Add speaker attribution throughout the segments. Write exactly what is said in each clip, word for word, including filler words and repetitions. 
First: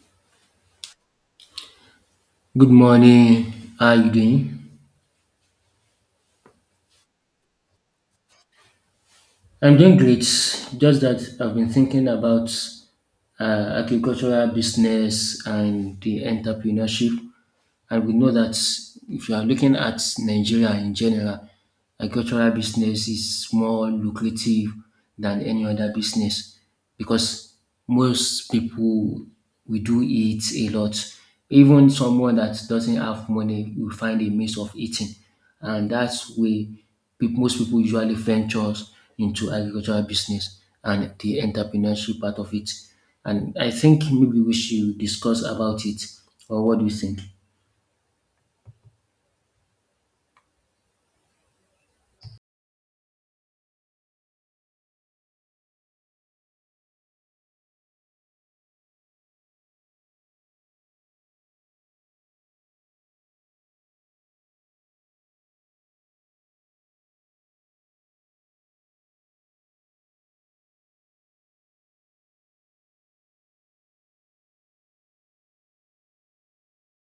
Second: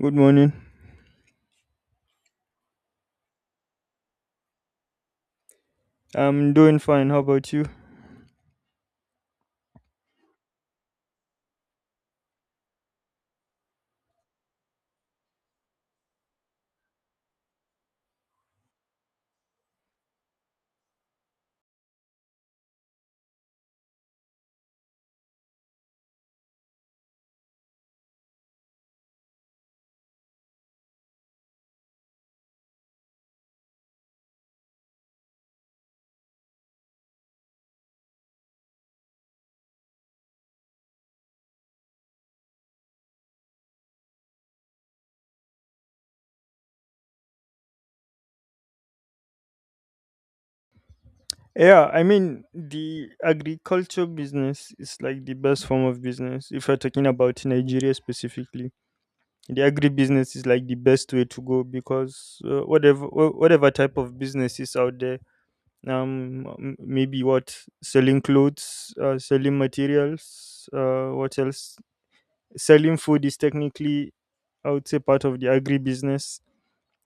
Speaker 1: Good morning.
Speaker 2: Good morning. How are you doing?
Speaker 1: I'm doing fine. How about you?
Speaker 2: I'm doing great. Just that I've been thinking about uh, agricultural business and the entrepreneurship. And we know that if you are looking at Nigeria in general, agricultural business is more lucrative than any other business. Because most people we do eat a lot. Even someone that doesn't have money will find a means of eating, and that's where peop- most people usually ventures into agricultural business and the entrepreneurship part of it. And I think maybe we should discuss about it, or what do you think?
Speaker 1: Yeah, I mean, the agriculture business is like the best form of business. If you're talking about Nigeria specifically, the agribusiness is like the best way to go because uh, whatever wha- whatever type of business is out there, um m- maybe what selling clothes, uh, selling materials, uh what else, selling food is technically, i would say, part of the agri business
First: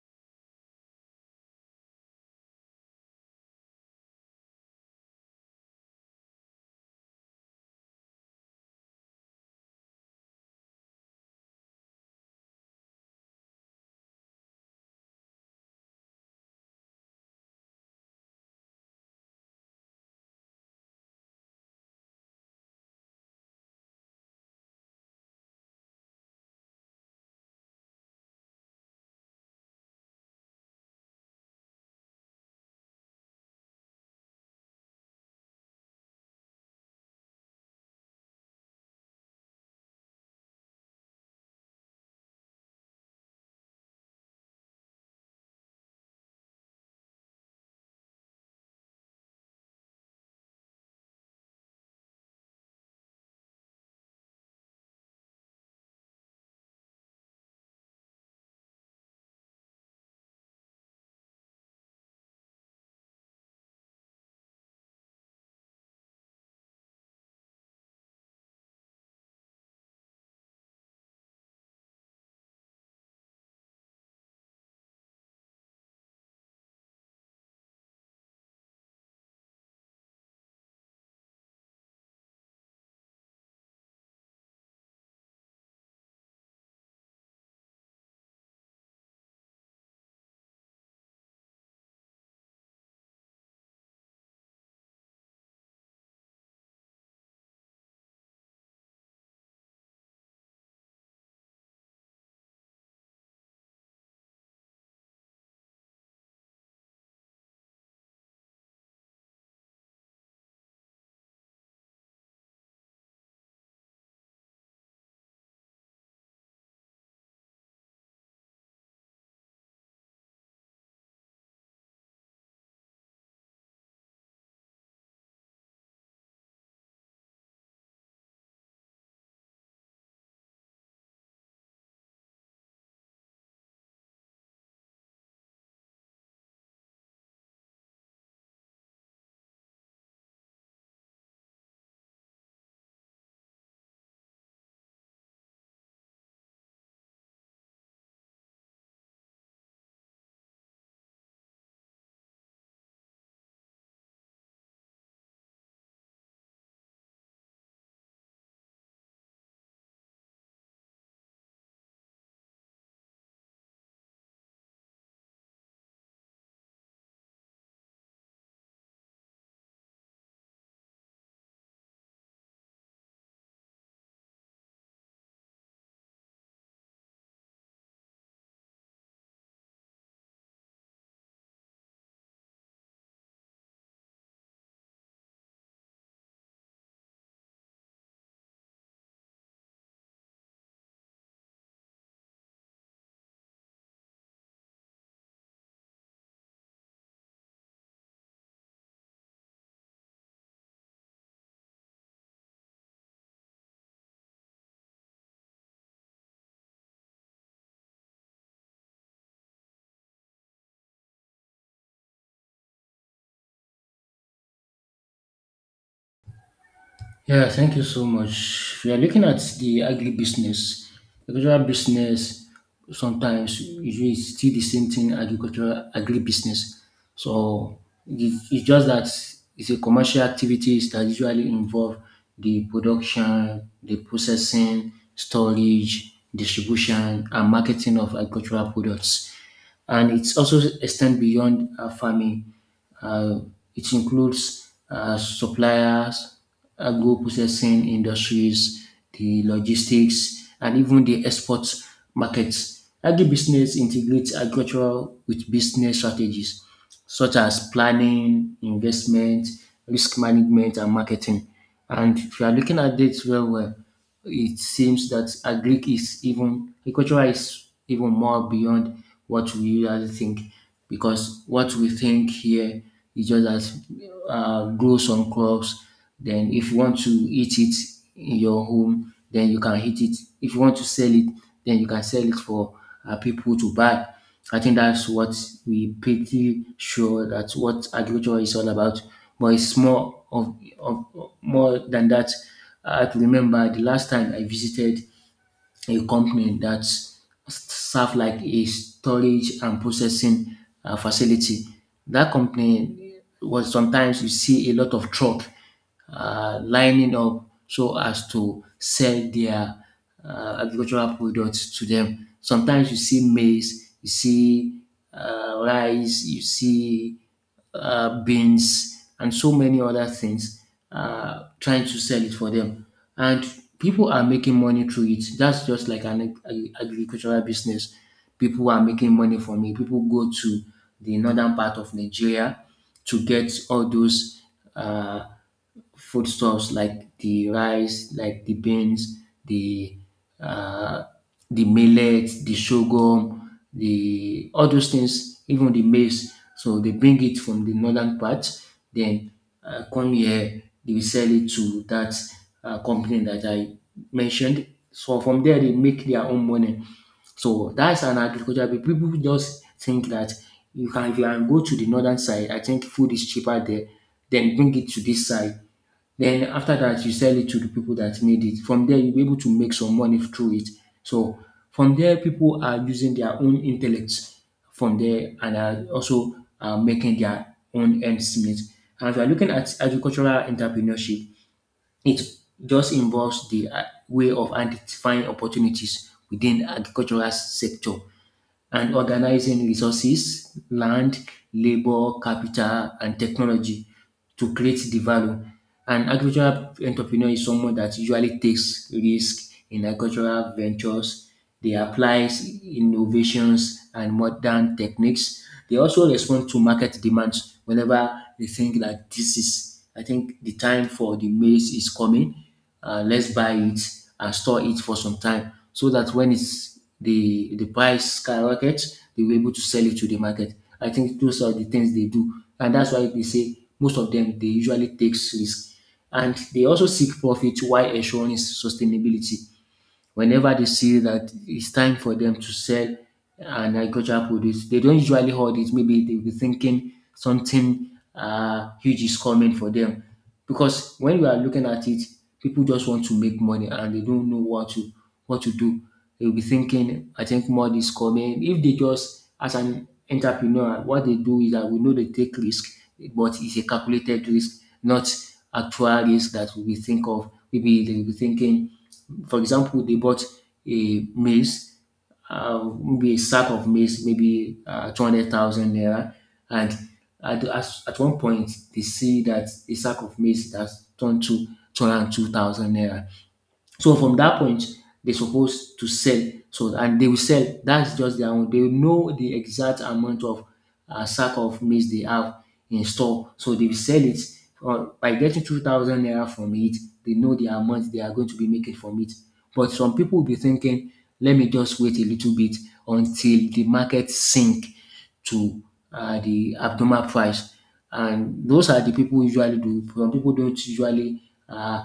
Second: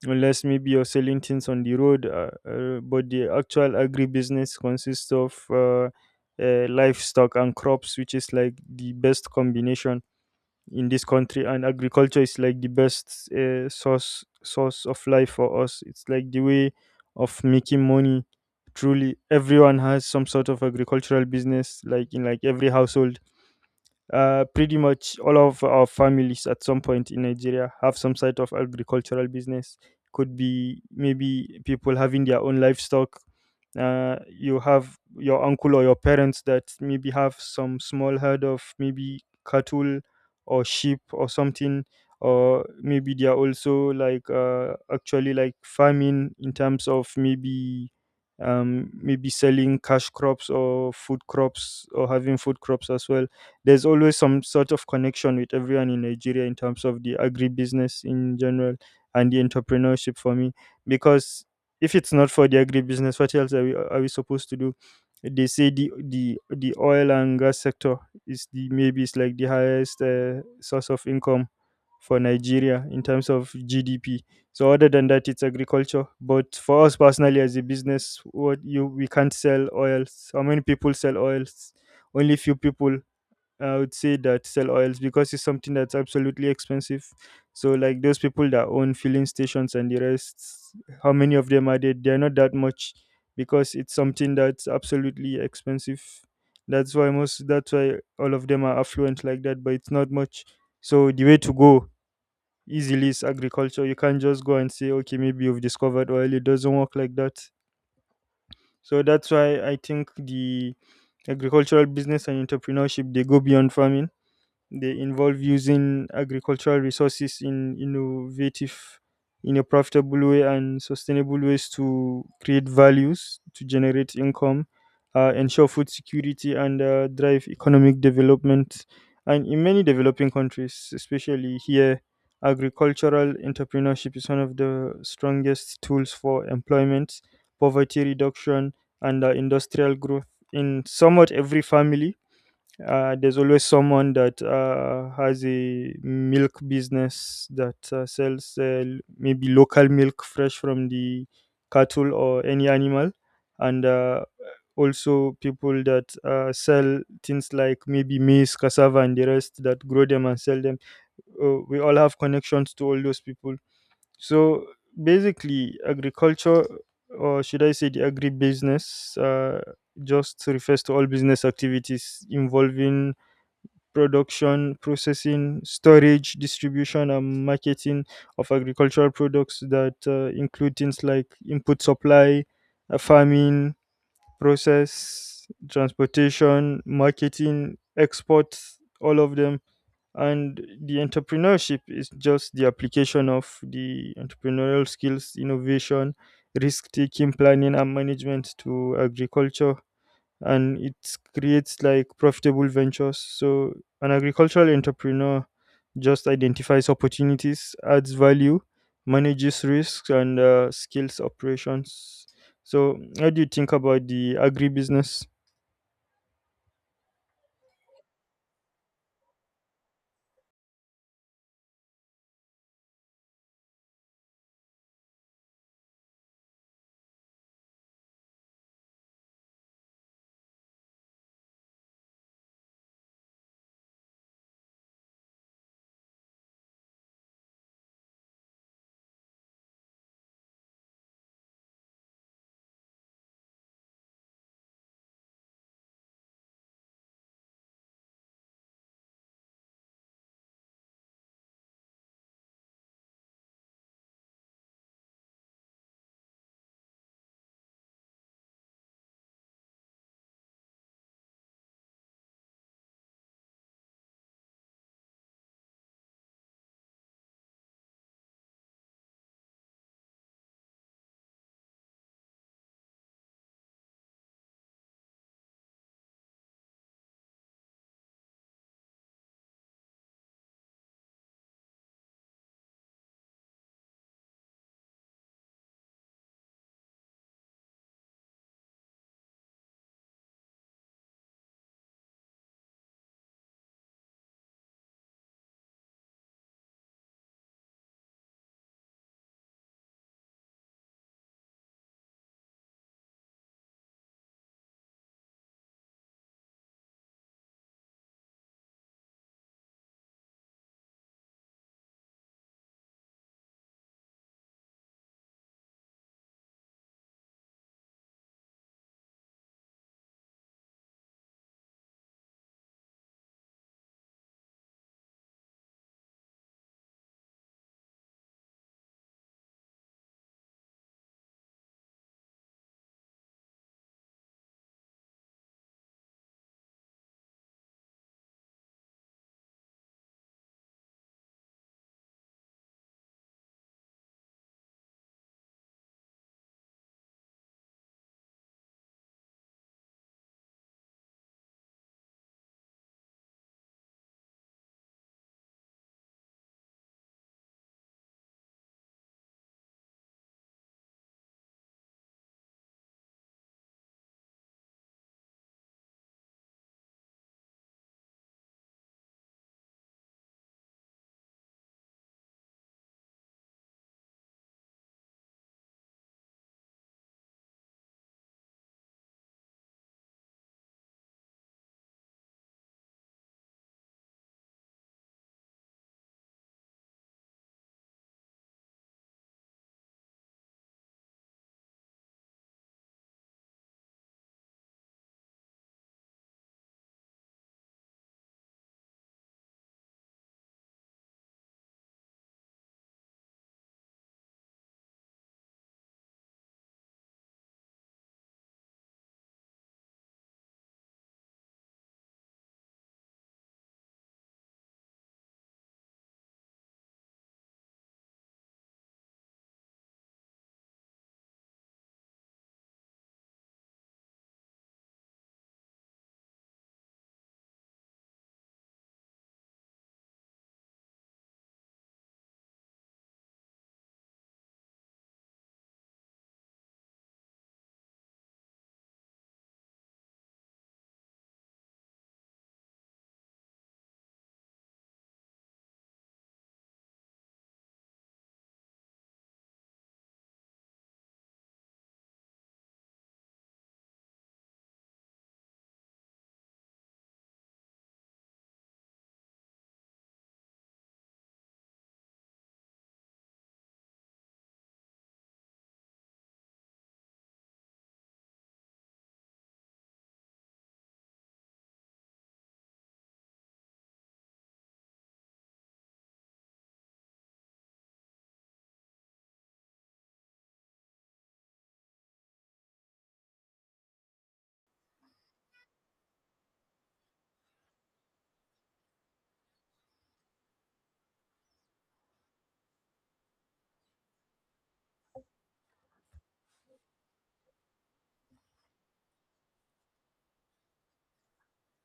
Speaker 1: unless maybe you're selling things on the road, uh, uh, but the actual agri business consists of uh, uh, livestock and crops, which is like the best combination in this country. And agriculture is like the best uh, source source of life for us. It's like the way of making money. Truly, everyone has some sort of agricultural business, like in like every household. Uh, pretty much all of our families at some point in Nigeria have some sort of agricultural business. Could be maybe people having their own livestock. Uh, you have your uncle or your parents that maybe have some small herd of maybe cattle or sheep or something, or maybe they are also like uh, actually like farming in terms of maybe, um, maybe selling cash crops or food crops, or having food crops as well. There's always some sort of connection with everyone in Nigeria in terms of the agribusiness in general, and the entrepreneurship for me. Because if it's not for the agribusiness, what else are we, are we supposed to do? They say the, the the oil and gas sector is the, maybe it's like the highest uh, source of income for Nigeria in terms of G D P. So other than that, it's agriculture. But for us personally, as a business, what you we can't sell oils. How many people sell oils? Only few people, I would say, that sell oils, because it's something that's absolutely expensive. So like those people that own filling stations and the rest, how many of them are there? They're not that much, because it's something that's absolutely expensive. That's why most, that's why all of them are affluent like that, but it's not much. So the way to go easily is agriculture. You can't just go and say, okay, maybe you've discovered oil. It doesn't work like that. So that's why I think the agricultural business and entrepreneurship, they go beyond farming. They involve using agricultural resources in innovative, in a profitable way and sustainable ways, to create values, to generate income, uh, ensure food security, and uh, drive economic development. And in many developing countries, especially here, agricultural entrepreneurship is one of the strongest tools for employment, poverty reduction, and uh, industrial growth. In somewhat every family, uh, there's always someone that uh, has a milk business, that uh, sells uh, l- maybe local milk fresh from the cattle or any animal, and uh, also people that uh, sell things like maybe maize, cassava, and the rest, that grow them and sell them. Uh, we all have connections to all those people. So basically, agriculture, or should I say the agribusiness, uh, just refers to all business activities involving production, processing, storage, distribution, and marketing of agricultural products, that uh, include things like input supply, uh, farming, process, transportation, marketing, exports, all of them. And the entrepreneurship is just the application of the entrepreneurial skills, innovation, risk taking, planning, and management to agriculture, and it creates like profitable ventures. So an agricultural entrepreneur just identifies opportunities, adds value, manages risks, and uh, scales operations. So how do you think about the agribusiness?
Speaker 2: Yeah, thank you so much. We are looking at the agribusiness. Agricultural business, sometimes usually it's still the same thing, agricultural agribusiness. So it- it's just that it's a commercial activities that usually involve the production, the processing, storage, distribution, and marketing of agricultural products. And it's also extend beyond uh, farming, uh, it includes uh, suppliers, agro processing industries, the logistics, and even the export markets. Agribusiness integrates agriculture with business strategies such as planning, investment, risk management, and marketing. And if you are looking at dates well, well, it seems that agric is even agriculture is even more beyond what we usually think, because what we think here is just that uh, grow some crops. Then, if you want to eat it in your home, then you can eat it. If you want to sell it, then you can sell it for uh, people to buy. I think that's what we pretty sure that's what agriculture is all about, but it's more of, of more than that. I could remember the last time I visited a company that served like a storage and processing uh, facility. That company was sometimes you see a lot of truck uh, lining up so as to sell their uh, agricultural products to them. Sometimes you see maize, you see uh, rice, you see uh, beans, and so many other things, uh, trying to sell it for them. And people are making money through it. That's just like an ag- agricultural business. People are making money from it. People go to the northern part of Nigeria to get all those. Uh, Foodstuffs like the rice, like the beans, the uh, the millet, the sorghum, the all those things, even the maize. So they bring it from the northern part, then uh, come here, they will sell it to that uh, company that I mentioned. So from there, they make their own money. So that's an agriculture. But people just think that you can if you can go to the northern side, I think food is cheaper there, then bring it to this side. Then after that, you sell it to the people that need it. From there, you'll be able to make some money through it. So from there, people are using their own intellects from there and are also uh, making their own ends meet. And if you're looking at agricultural entrepreneurship, it just involves the uh, way of identifying opportunities within agricultural sector and organizing resources, land, labor, capital, and technology to create the value. An agricultural entrepreneur is someone that usually takes risk in agricultural ventures. They apply innovations and modern techniques. They also respond to market demands whenever they think that this is, I think the time for the maize is coming. Uh, let's buy it and store it for some time so that when it's the the price skyrockets, they were able to sell it to the market. I think those are the things they do, and that's why they say most of them they usually takes risk, and they also seek profit while ensuring sustainability whenever they see that it's time for them to sell an agricultural produce, they don't usually hold it. Maybe they'll be thinking something uh, huge is coming for them. Because when we are looking at it, people just want to make money and they don't know what to what to do. They'll be thinking, I think more is coming. If they just as an entrepreneur, what they do is that we know they take risk, but it's a calculated risk, not actual risk that we think of. Maybe they'll be thinking for example, they bought a maize, uh, maybe a sack of maize, maybe uh, two hundred thousand naira. And at, at, at one point, they see that a sack of maize has turned to two hundred two thousand naira. So from that point, they're supposed to sell. So and they will sell. That's just their own. They will know the exact amount of uh, sack of maize they have in store. So they will sell it uh, by getting two thousand naira from it. They know the amount they are going to be making from it. But some people will be thinking, let me just wait a little bit until the market sink to uh, the abnormal price. And those are the people usually do. Some people don't usually uh,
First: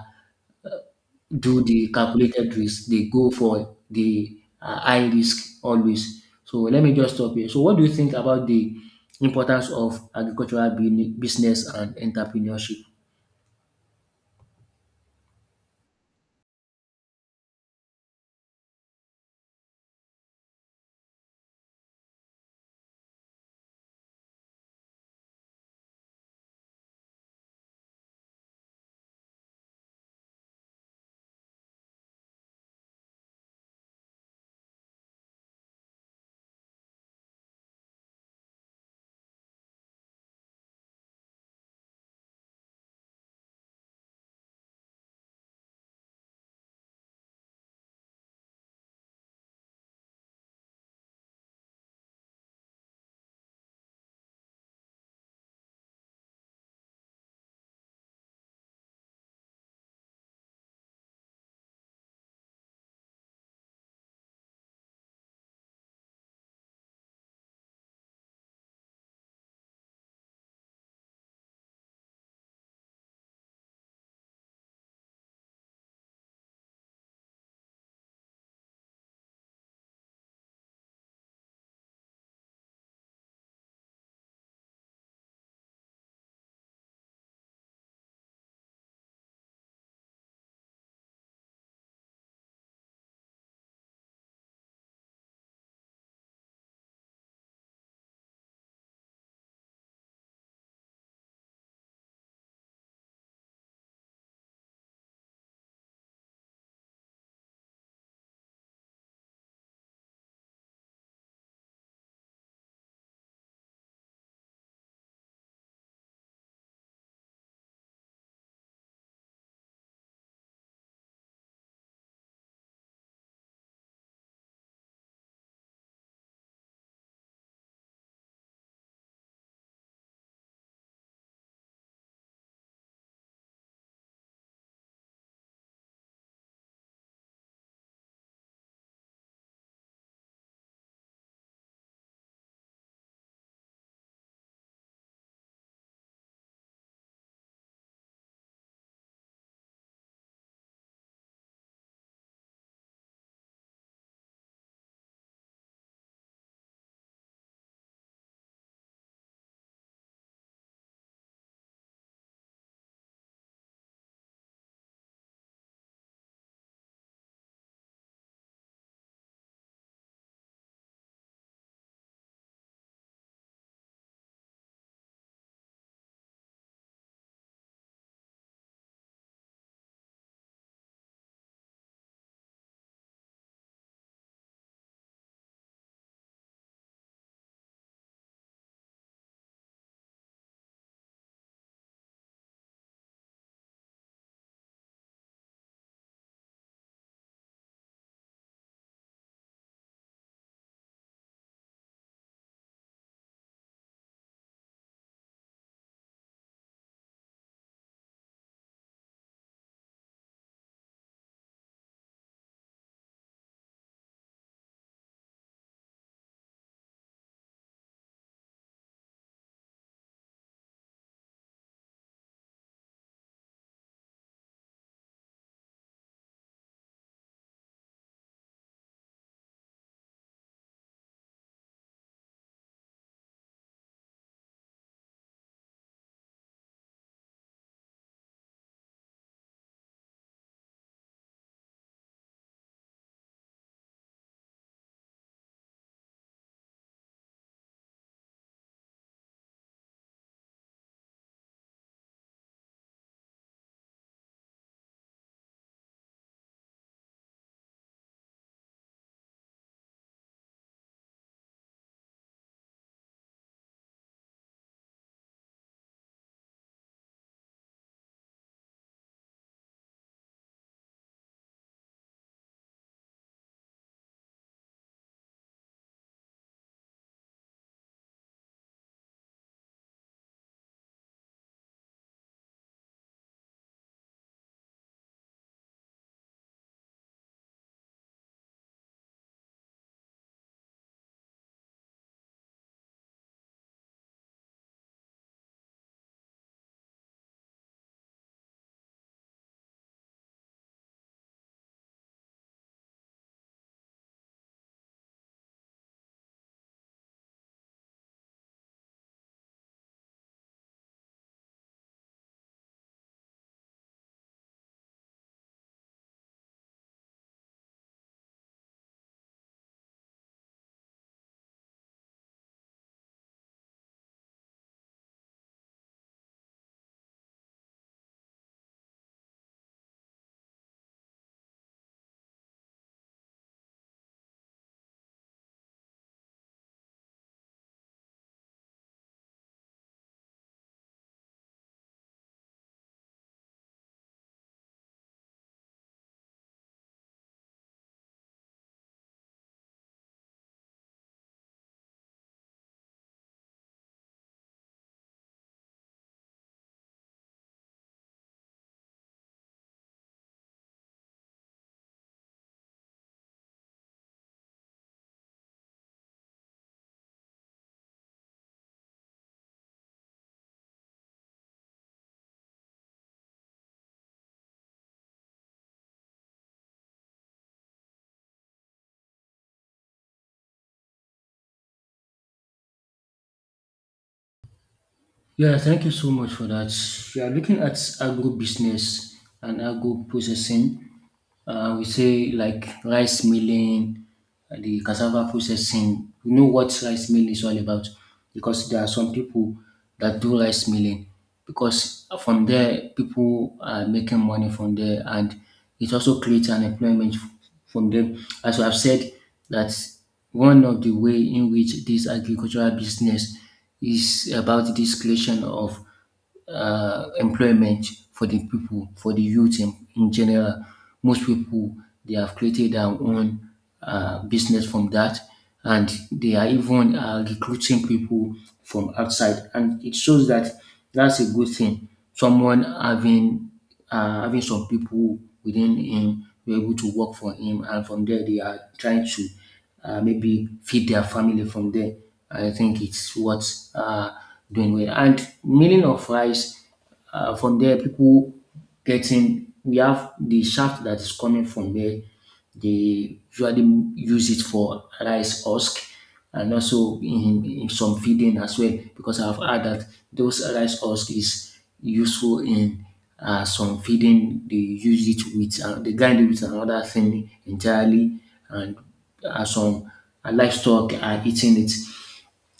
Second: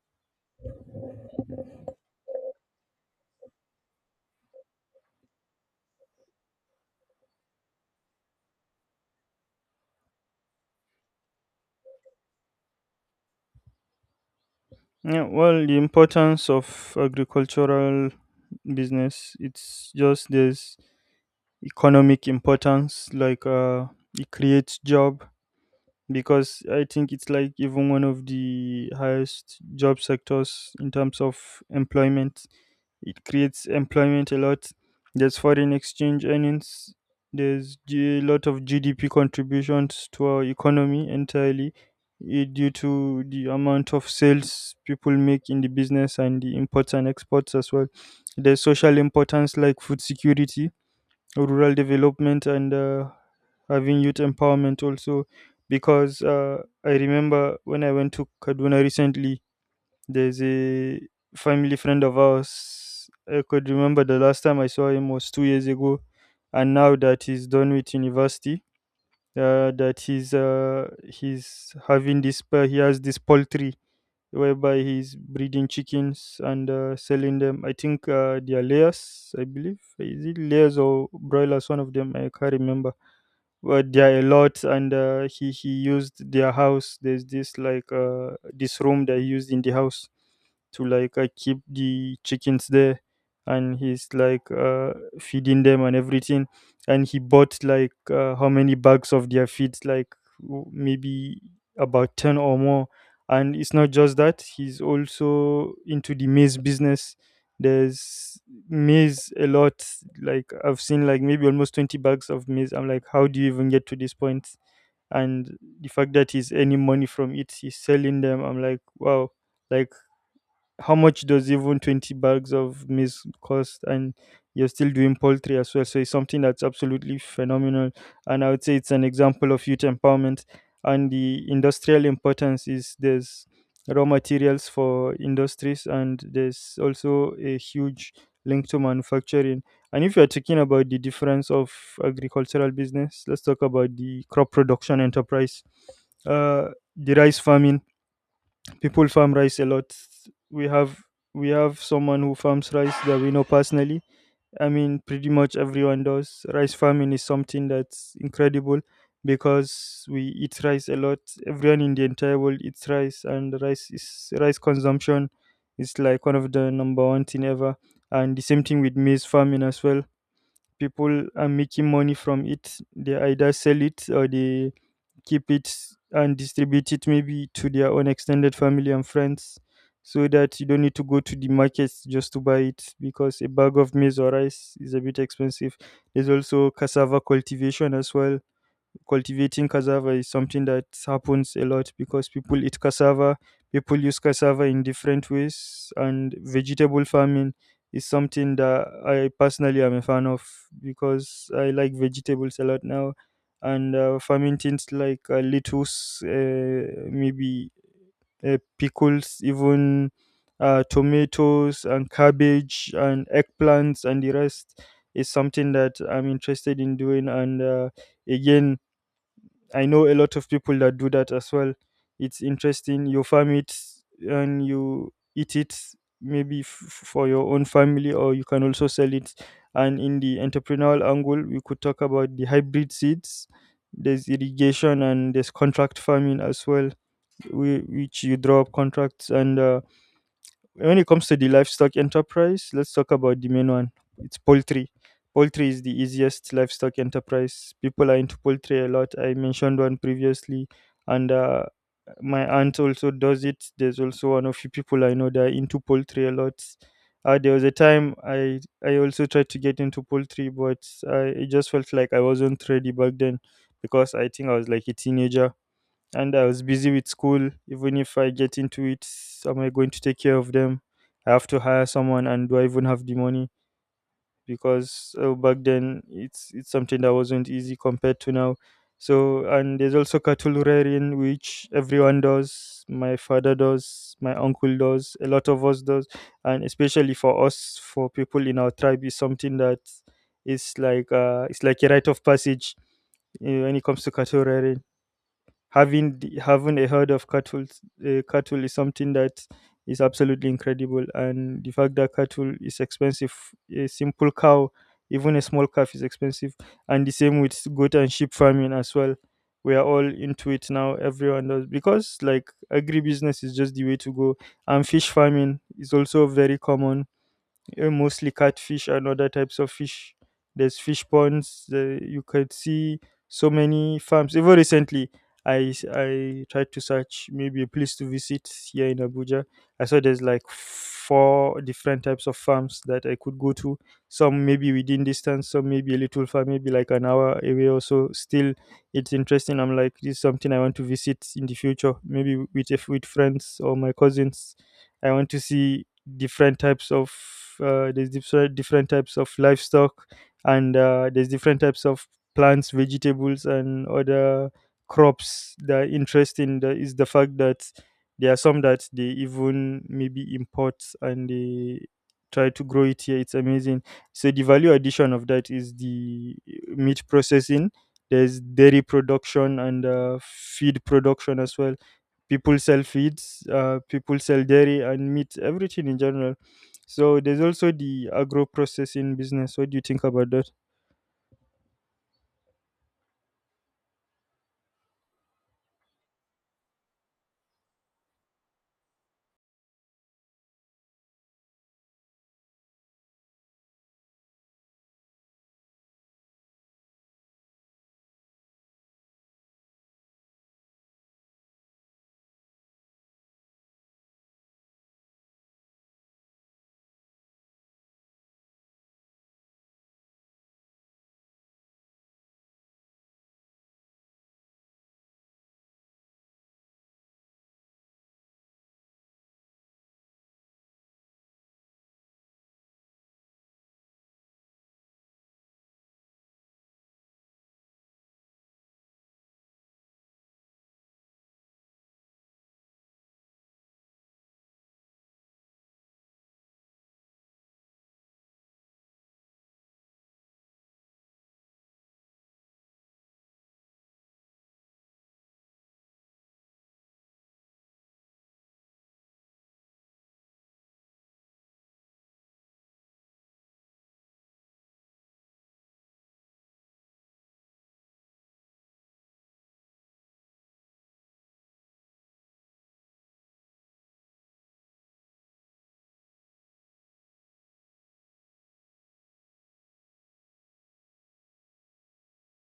Speaker 2: do the calculated risk. They go for the uh, high risk always. So let me just stop here. So what do you think about the importance of agricultural bini- business and entrepreneurship?
Speaker 1: Yeah, well, the importance of agricultural business, it's just there's economic importance, like, uh, it creates job, because I think it's like even one of the highest job sectors in terms of employment. It creates employment a lot. There's foreign exchange earnings. There's a lot of G D P contributions to our economy entirely, eh, due to the amount of sales people make in the business, and the imports and exports as well. There's social importance, like food security, rural development, and uh, having youth empowerment also, because uh, i remember when I went to Kaduna recently, there's a family friend of ours. I could remember the last time I saw him was two years ago, and now that he's done with university. Uh, that he's uh, he's having this, uh, he has this poultry whereby he's breeding chickens and uh, selling them. I think uh, they are layers, I believe. Is it layers or broilers? One of them, I can't remember. But they are a lot, and uh, he he used their house. There's this like uh, this room that he used in the house to like uh, keep the chickens there, and he's like uh, feeding them and everything. And he bought like uh, how many bags of their feeds, like w- maybe about ten or more. And it's not just that, he's also into the maize business. There's maize a lot. Like I've seen like maybe almost twenty bags of maize. I'm like, how do you even get to this point point? And the fact that he's earning money from it, he's selling them, I'm like, wow. Like, how much does even twenty bags of maize cost? And you're still doing poultry as well. So it's something that's absolutely phenomenal, and I would say it's an example of youth empowerment. And the industrial importance is, there's raw materials for industries, and there's also a huge link to manufacturing. And if you're talking about the difference of agricultural business, let's talk about the crop production enterprise. uh, the rice farming, people farm rice a lot. We have we have someone who farms rice that we know personally. I mean pretty much everyone does. Rice farming is something that's incredible because we eat rice a lot. Everyone in the entire world eats rice, and rice is rice consumption is like one of the number one thing ever. And the same thing with maize farming as well. People are making money from it. They either sell it, or they keep it and distribute it maybe to their own extended family and friends, so that you don't need to go to the markets just to buy it, because a bag of maize or rice is a bit expensive. There's also cassava cultivation as well. Cultivating cassava is something that happens a lot, because people eat cassava, people use cassava in different ways. And vegetable farming is something that I personally am a fan of, because I like vegetables a lot now. And uh, farming things like uh, lettuce, uh, maybe uh, pickles, even uh, tomatoes and cabbage and eggplants and the rest, is something that I'm interested in doing and. Uh, again, I know a lot of people that do that as well. It's interesting. You farm it and you eat it maybe f- for your own family, or you can also sell it. And in the entrepreneurial angle, we could talk about the hybrid seeds. There's irrigation, and there's contract farming as well, whi- which you draw up contracts. And uh, when it comes to the livestock enterprise, let's talk about the main one. It's poultry. Poultry is the easiest livestock enterprise. People are into poultry a lot. I mentioned one previously, and uh, my aunt also does it. There's also one of few people I know that are into poultry a lot. Uh, there was a time I I also tried to get into poultry, but I it just felt like I wasn't ready back then, because I think I was like a teenager and I was busy with school. Even if I get into it, am I going to take care of them? I have to hire someone, and do I even have the money? Because uh, back then, it's it's something that wasn't easy compared to now. So, and there's also cattle rearing, which everyone does. My father does, my uncle does, a lot of us does. And especially for us, for people in our tribe, is something that is like uh, it's like a rite of passage uh, when it comes to cattle rearing, having the, having a herd of cattle. Uh, cattle is something that is absolutely incredible, and the fact that cattle is expensive. A simple cow, even a small calf, is expensive. And the same with goat and sheep farming as well. We are all into it now. Everyone does, because like agribusiness is just the way to go. And fish farming is also very common, uh, mostly catfish and other types of fish. There's fish ponds. The, you could see so many farms. Even recently, I s- I tried to search maybe a place to visit here in Abuja. I saw there's like four different types of farms that I could go to. Some maybe within distance, some maybe a little far, maybe like an hour away or so. Still, it's interesting. I'm like, this is something I want to visit in the future, maybe with if with friends or my cousins. I want to see different types of uh, there's different different types of livestock and uh, there's different types of plants, vegetables, and other crops that are interesting. The, is the fact that there are some that they even maybe import and they try to grow it here. It's amazing. So the value addition of that is the uh, meat processing. There's dairy production and uh, feed production as well. People sell feeds, uh, people sell dairy and meat, everything in general. So there's also the agro processing business. What do you think about that?
Speaker 2: Yeah, thank you so much for that. We are looking at agro business and agro processing. Uh, we say like rice milling, uh, the cassava processing. We know what rice milling is all about because there are some people that do rice milling because from there people are making money from there and it also creates an employment f- from them. As I've said, that one of the way in which this agricultural business is about this creation of uh, employment for the people, for the youth in, in general. Most people they have created their own uh, business from that, and they are even uh, recruiting people from outside, and it shows that that's a good thing. Someone having uh, having some people within him were able to work for him, and from there they are trying to uh, maybe feed their family from there. I think it's what uh, doing well. And milling of rice, uh, from there, people getting we have the shaft that is coming from there. They usually use it for rice husk and also in, in some feeding as well because I've heard that those rice husk is useful in uh, some feeding they use it with uh, they grind it with another thing entirely and uh, some uh, livestock are eating it.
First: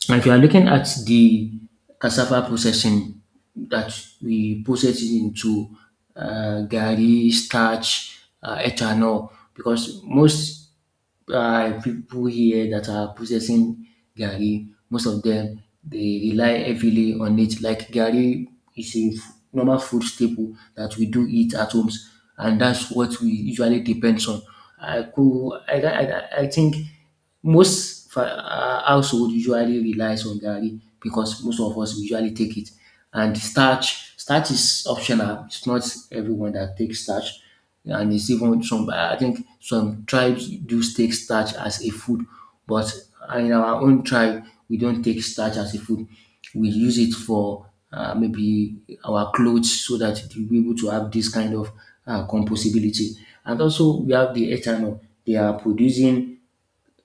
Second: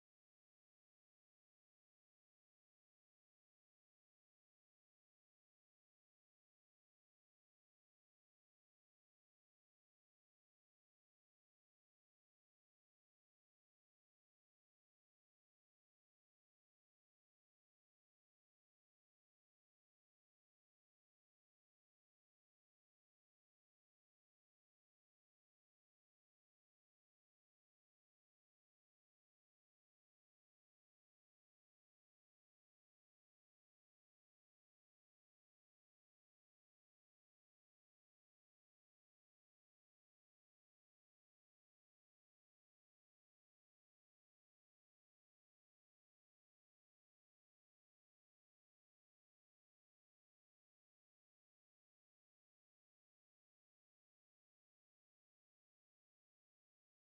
Speaker 2: And if you are looking at the cassava processing that we process it into uh, gari, starch, uh, ethanol because most um pipu here that are processing gari, most of them they rely heavily on it like gari is a f- normal food staple that we do eat at homes and that's what we usually depends on. I could I I I think most fa um household usually relies on gari because most of us usually take it and starch starch is optional, it's not everyone that takes starch and it's even some I think some tribes do take starch as a food, but in our own tribe we don't take starch as a food. We use it for uh, maybe our clothes so that we'll be able to have this kind of uh, composability. And also we have the ethanol. They are producing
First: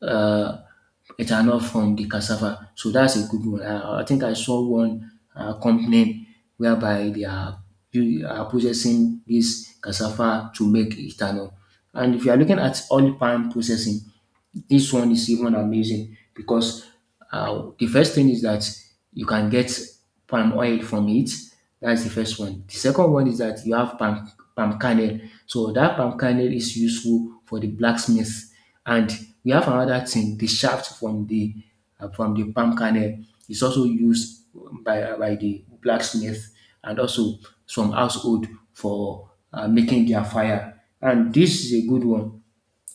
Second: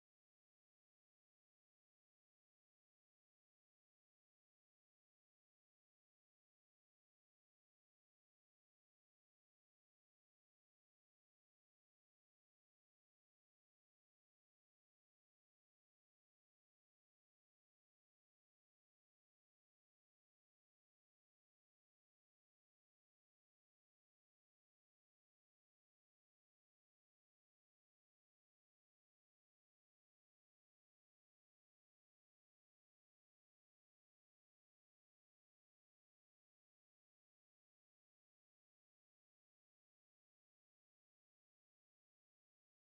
Speaker 2: uh, ethanol from the cassava. So that's a good one. I, I think I saw one uh, company whereby they are, they are processing this cassava to make ethanol. And if you are looking at oil palm processing, this one is even amazing because uh, the first thing is that you can get palm oil from it. That's the first one. The second one is that you have palm palm kernel. So that palm kernel is useful for the blacksmith. And we have another thing, the shaft from the uh, from the palm kernel is also used by uh, by the blacksmith and also some household for uh, making their fire. And this is a good one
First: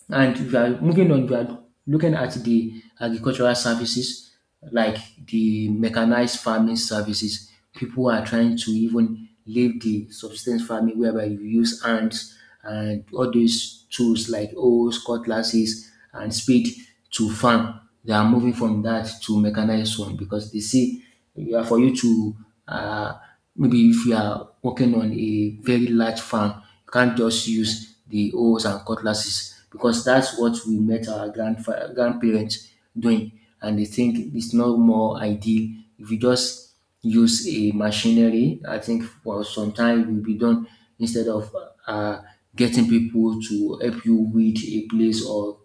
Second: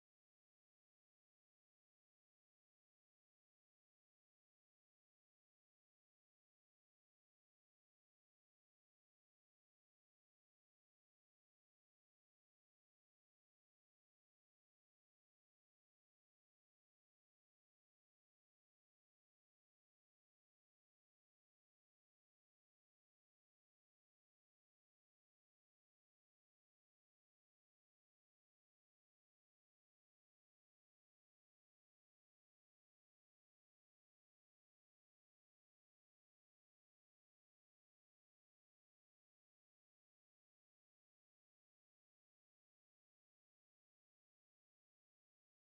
Speaker 2: and if you are moving on, you are looking at the agricultural services like the mechanized farming services. People are trying to even leave the subsistence farming whereby you use hands and all those tools like hoes, cutlasses, and spade to farm. They are moving from that to mechanized one because they see yeah, for you to uh, maybe if you are working on a very large farm, you can't just use the hoes and cutlasses because that's what we met our grandfa- grandparents doing, and they think it's not more ideal if you just use a machinery. I think for some time it will be done instead of uh, getting people to help you weed a place or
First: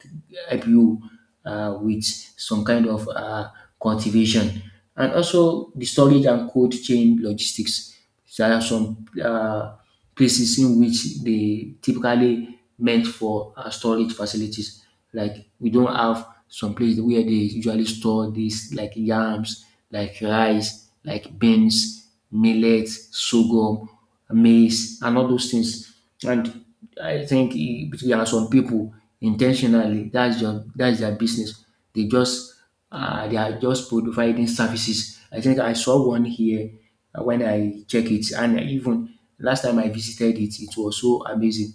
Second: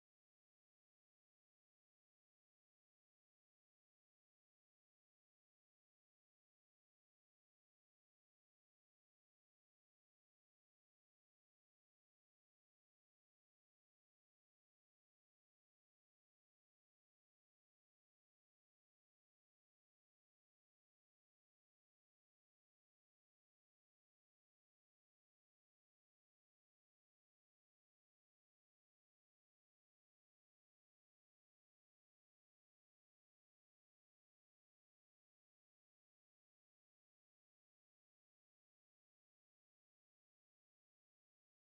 Speaker 2: help you uh, with some kind of uh, cultivation. And also the storage and cold chain logistics. There are some uh, places in which they typically meant for uh, storage facilities. Like we don't have some place where they usually store these like yams, like rice, like beans, millet, sorghum maize, and all those things. And I think e- there are some people intentionally that's their that's their business. They just uh, they are just providing services. I think I saw one here uh, when I check it, and even last time I visited it, it was so amazing.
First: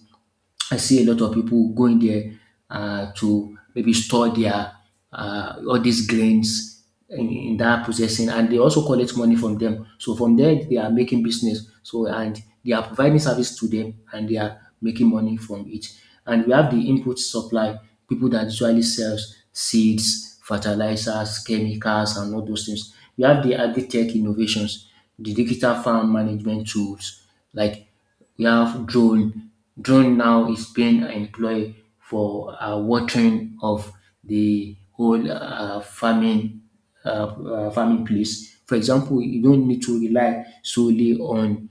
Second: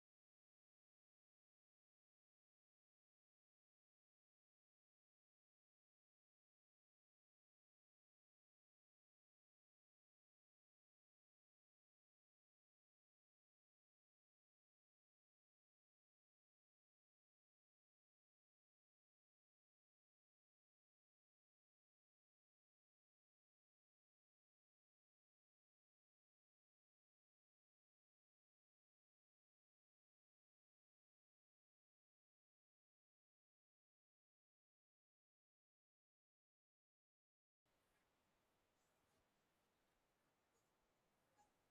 Speaker 2: I see a lot of people going there uh, to maybe store their uh, all these grains in, in that processing, and they also collect money from them. So from there, they are making business. So and they are providing service to them, and they are making money from it. And we have the input supply people that usually sells seeds, fertilizers, chemicals, and all those things. We have the agri-tech innovations, the digital farm management tools, like we have drone. Drone now is being employed for uh, watering of the whole uh, farming uh, uh, farming place. For example, you don't need to rely solely on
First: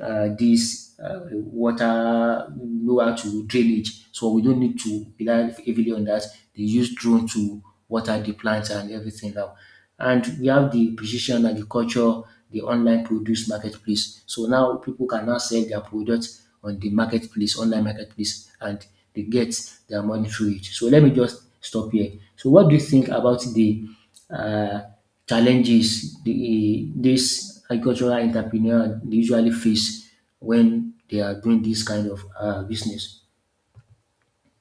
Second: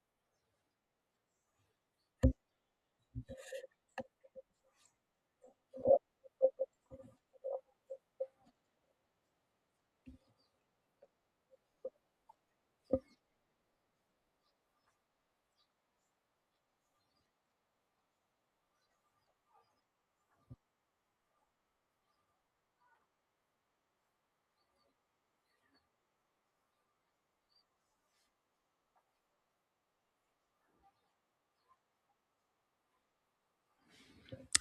Speaker 2: uh, this uh, water lower to drainage. So we don't need to rely heavily on that. They use drone to water the plants and everything now. And we have the precision and the culture, the online produce marketplace. So now people can now sell their products on the marketplace, online marketplace, and they get their money through it. So let me just stop here. So what do you think about the uh, challenges the this agricultural entrepreneur they usually face when they are doing this kind of uh, business?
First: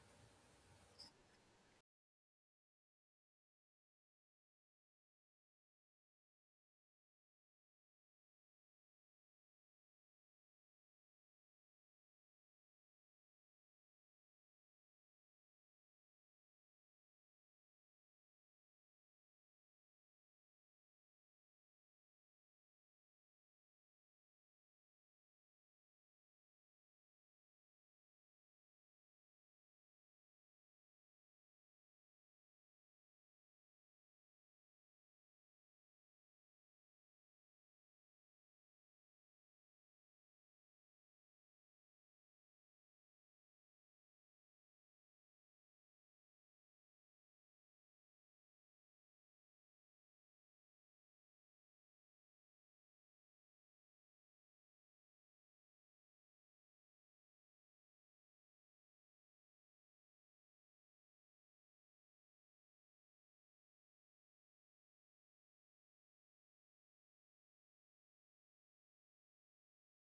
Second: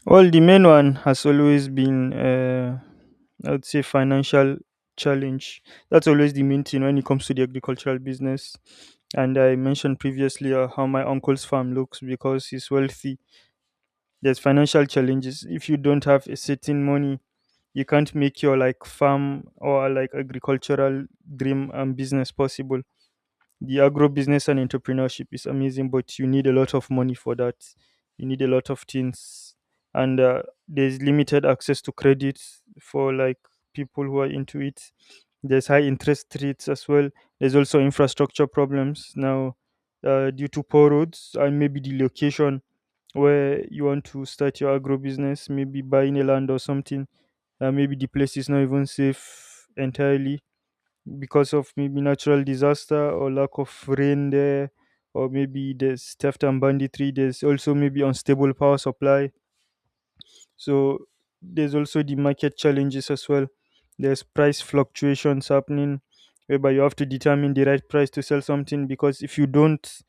Speaker 1: Well, the main one has always been, uh, I'd say, financial challenge. That's always the main thing when it comes to the agricultural business. And I mentioned previously uh, how my uncle's farm looks because he's wealthy. There's financial challenges. If you don't have a certain money, you can't make your like farm or like agricultural dream and business possible. The agro business and entrepreneurship is amazing, but you need a lot of money for that. You need a lot of things, and uh, there's limited access to credit for like people who are into it. There's high interest rates as well. There's also infrastructure problems now uh, due to poor roads and maybe the location where you want to start your agro business, maybe buying a land or something. Uh, maybe the place is not even safe entirely because of maybe natural disaster or lack of rain there, or maybe there's theft and banditry. There's also maybe unstable power supply. So there's also the market challenges as well. There's price fluctuations happening whereby you have to determine the right price to sell something, because if you don't,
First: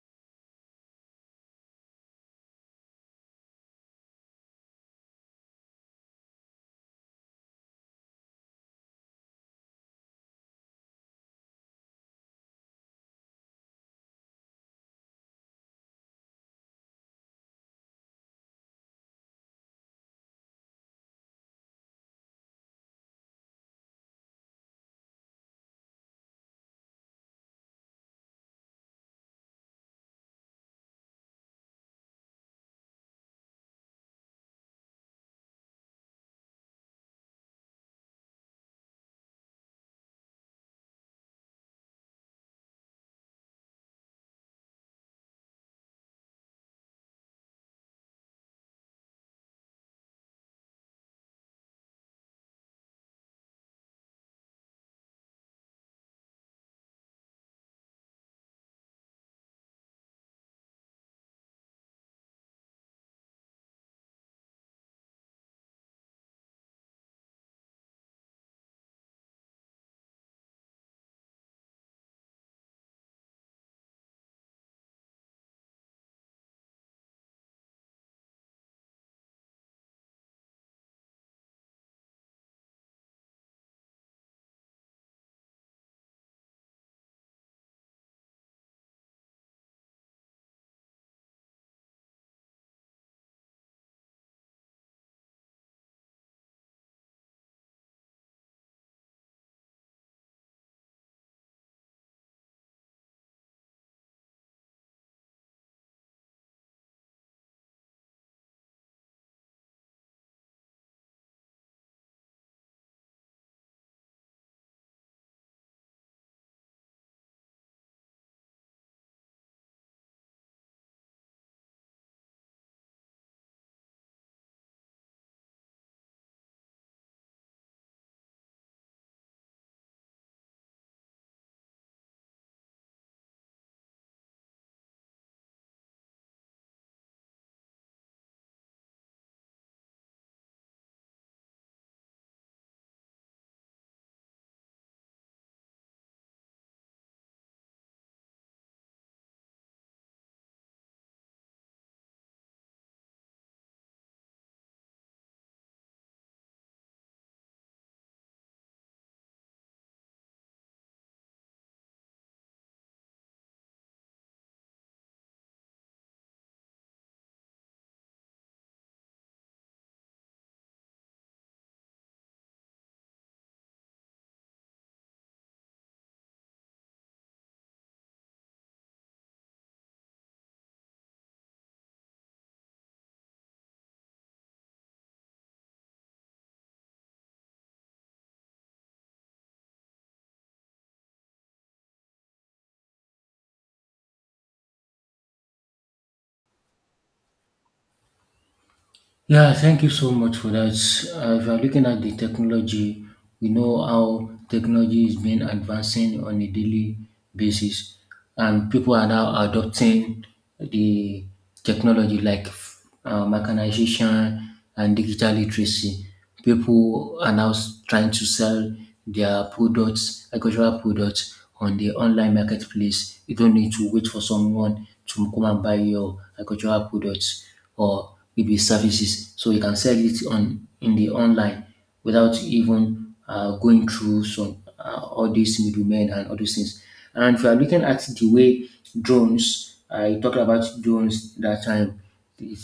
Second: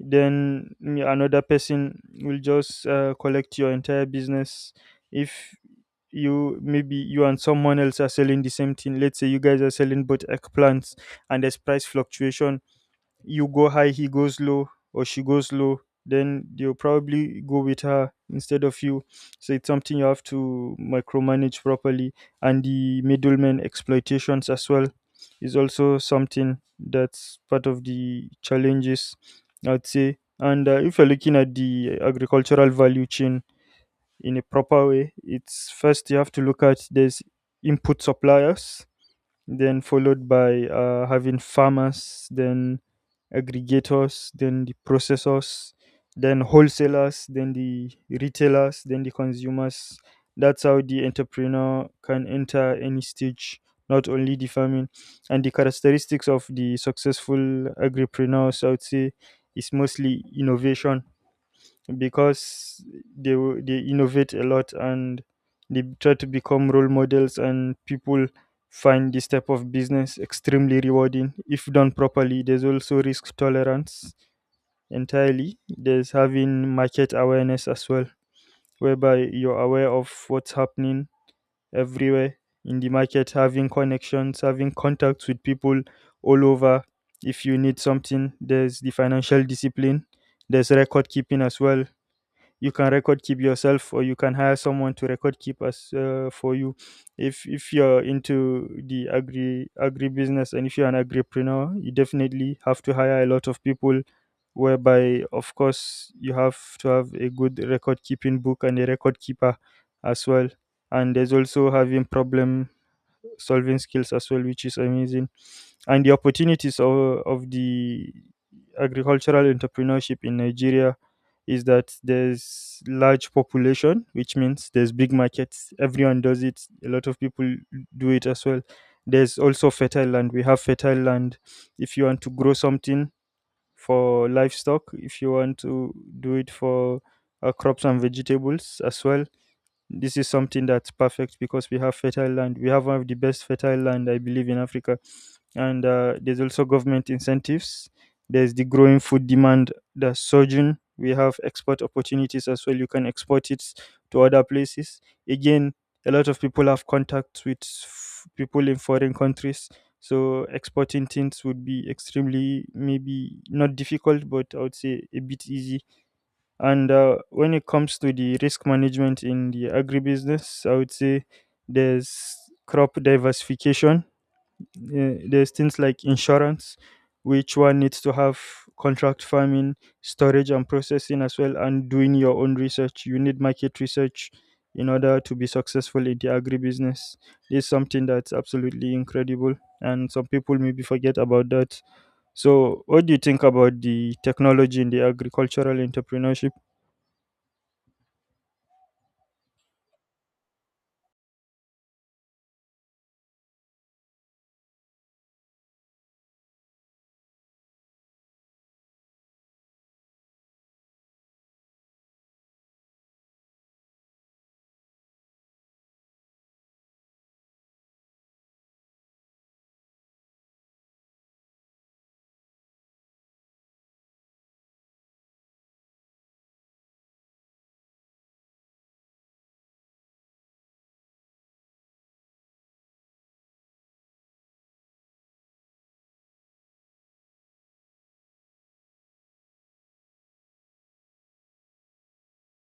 Speaker 1: then mm, another person will just uh, collect your entire business. If you, maybe you and someone else are selling the same thing, let's say you guys are selling both eggplants, and there's price fluctuation, you go high, he goes low, or she goes low, then they'll probably go with her instead of you. So it's something you have to micromanage properly. And the middlemen exploitations as well is also something that's part of the challenges, I'd say. And uh, if you're looking at the agricultural value chain in a proper way, it's first you have to look at there's input suppliers, then followed by uh, having farmers, then aggregators, then the processors, then wholesalers, then the retailers, then the consumers. That's how the entrepreneur can enter any stage, not only the farming. And the characteristics of the successful agripreneurs, I would say, is mostly innovation, because they wo- they innovate a lot and they try to become role models, and people find this type of business extremely rewarding if done properly. There's also risk tolerance entirely. There's having market awareness as well, whereby you're aware of what's happening everywhere in the market, having connections, having contacts with people all over if you need something. There's the financial discipline, there's record keeping as well. You can record keep yourself, or you can hire someone to record keep us uh, for you. if if you're into the agri agri business, and if you're an agripreneur, you definitely have to hire a lot of people, whereby of course you have to have a good record keeping book and a record keeper as well. And there's also having problem solving skills as well, which is amazing. And the opportunities of, of the agricultural entrepreneurship in Nigeria is that there's large population, which means there's big markets. Everyone does it. A lot of people do it as well. There's also fertile land. We have fertile land. If you want to grow something for livestock, if you want to do it for uh, crops and vegetables as well, this is something that's perfect because we have fertile land. We have one of the best fertile land, I believe, in Africa. And uh, there's also government incentives. There's the growing food demand that's surging. We have export opportunities as well. You can export it to other places. Again, a lot of people have contacts with f- people in foreign countries, so exporting things would be extremely maybe not difficult, but I would say a bit easy. And uh, when it comes to the risk management in the agribusiness, I would say there's crop diversification, uh, there's things like insurance, which one needs to have, contract farming, storage and processing as well, and doing your own research. You need market research in order to be successful in the agribusiness. This something that's absolutely incredible, and some people maybe forget about that. So, what do you think about the technology in the agricultural entrepreneurship?
Speaker 2: Yeah, thank you so much for that. Uh, if you're looking at the technology, we know how technology is being advancing on a daily basis, and people are now adopting the technology like uh, mechanization and digital literacy. People are now s- trying to sell their products, agricultural products, on the online marketplace. You don't need to wait for someone to come and buy your agricultural products or maybe services. So you can sell it on in the online without even uh, going through some uh, all these middlemen and all those things. And if you are looking at the way drones, I talked about drones that time. It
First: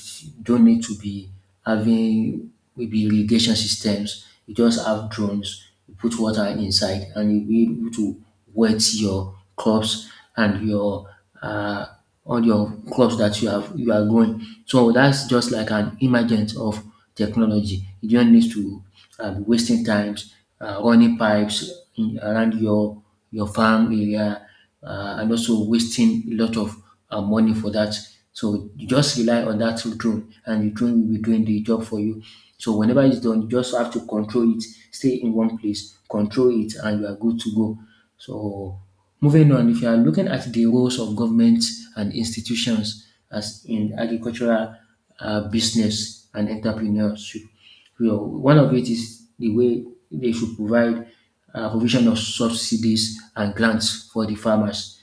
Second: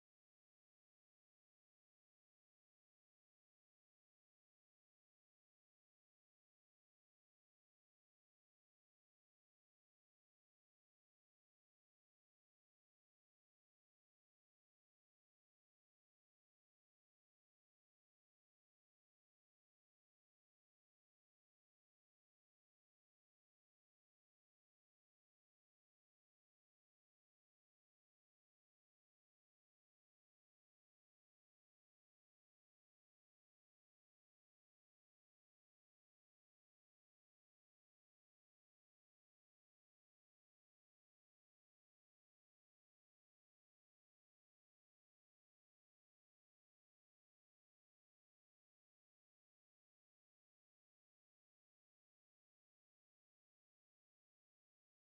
Speaker 2: don't need to be having maybe irrigation systems. You just have drones. You put water inside, and you'll be able to wet your crops and your uh, all your crops that you have you are growing. So that's just like an emergence of technology. You don't need to uh, be wasting times uh, running pipes in, around your your farm area uh, and also wasting a lot of uh, money for that. So you just rely on that drone and the drone will be doing the job for you. So whenever it's done, you just have to control it, stay in one place, control it, and you are good to go. So moving on, if you are looking at the roles of governments and institutions as in agricultural uh, business and entrepreneurship, you know, one of it is the way they should provide uh, provision of subsidies and grants for the farmers,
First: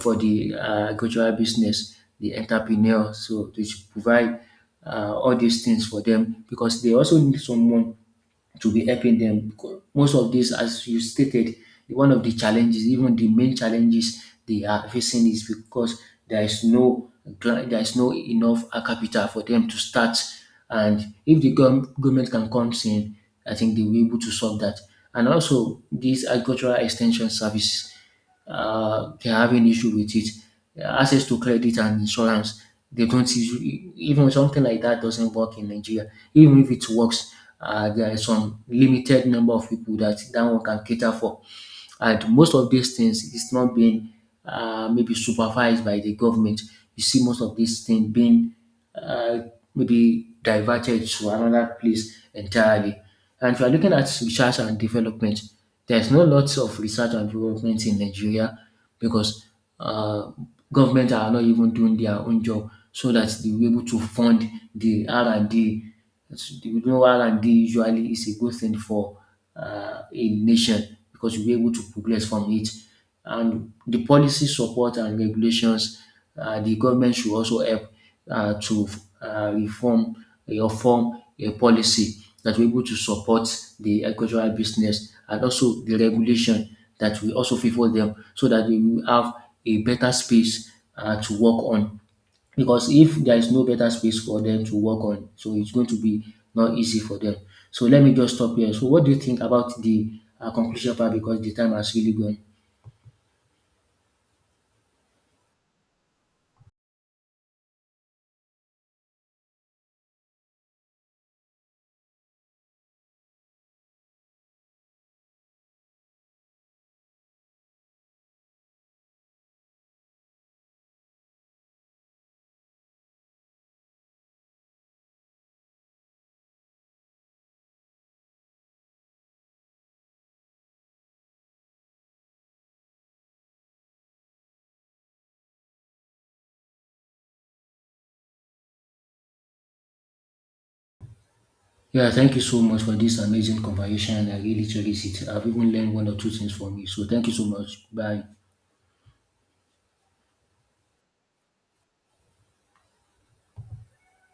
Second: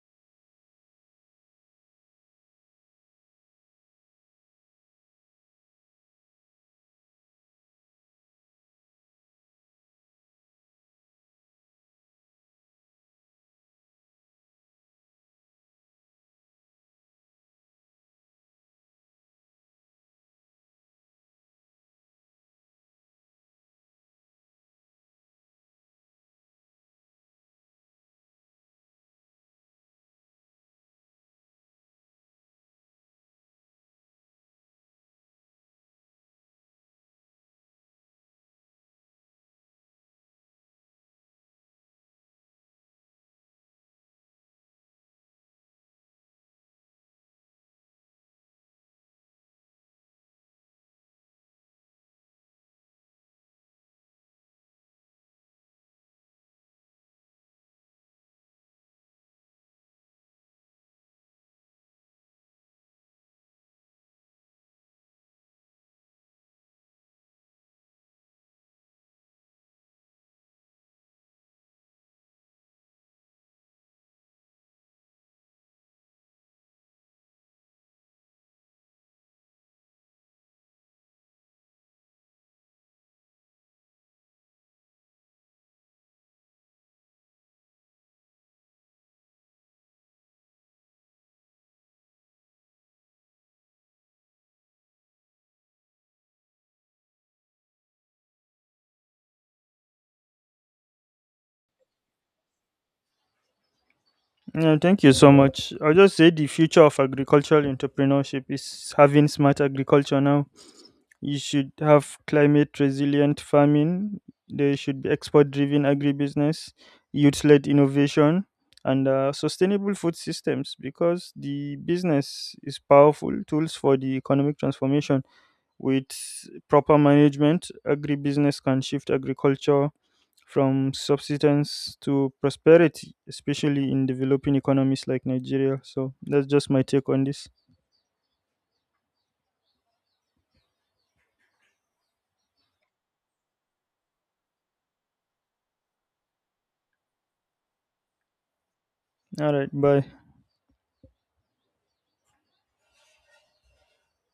Speaker 2: for the uh, agricultural business, the entrepreneur. So they should provide uh, all these things for them because they also need someone to be helping them. Most of these, as you stated, one of the challenges, even the main challenges they are facing is because there is no gla- there is no enough uh, capital for them to start. And if the gov- government can come in, I think they will be able to solve that. And also these agricultural extension services uh, they're having issue with it. Uh, Access to credit and insurance, they don't usually, even something like that doesn't work in Nigeria. Even if it works, uh, there are some limited number of people that that one can cater for. And most of these things is not being uh, maybe supervised by the government. You see most of these things being uh, maybe diverted to another place entirely. And if you are looking at research and development, there's no lots of research and development in Nigeria because uh, government are not even doing their own job so that they will be able to fund the R and D. As you know, R and D usually is a good thing for uh, a nation because you'll be able to progress from it. And the policy support and regulations uh, the government should also help uh, to uh, reform or form a policy that will be able to support the agricultural business and also the regulation that will also favor them so that they will have a better space uh, to work on. Because if there is no better space for them to work on, so it's going to be not easy for them. So let me just stop here. So what do you think about the uh, conclusion part because the time has really gone?
Speaker 1: Yeah, thank you so much. I'll just say the future of agricultural entrepreneurship is having smart agriculture now. You should have climate resilient farming. There should be export driven agribusiness, youth led innovation, and uh, sustainable food systems, because the business is powerful tools for the economic transformation. With proper management, agribusiness can shift agriculture from subsistence to prosperity, especially in developing economies like Nigeria. So that's just my take on this.
Speaker 2: Yeah, thank you so much for this amazing conversation. I really cherish it. I've even learned one or two things from you. So thank you so much. Bye.
Speaker 1: All right, bye.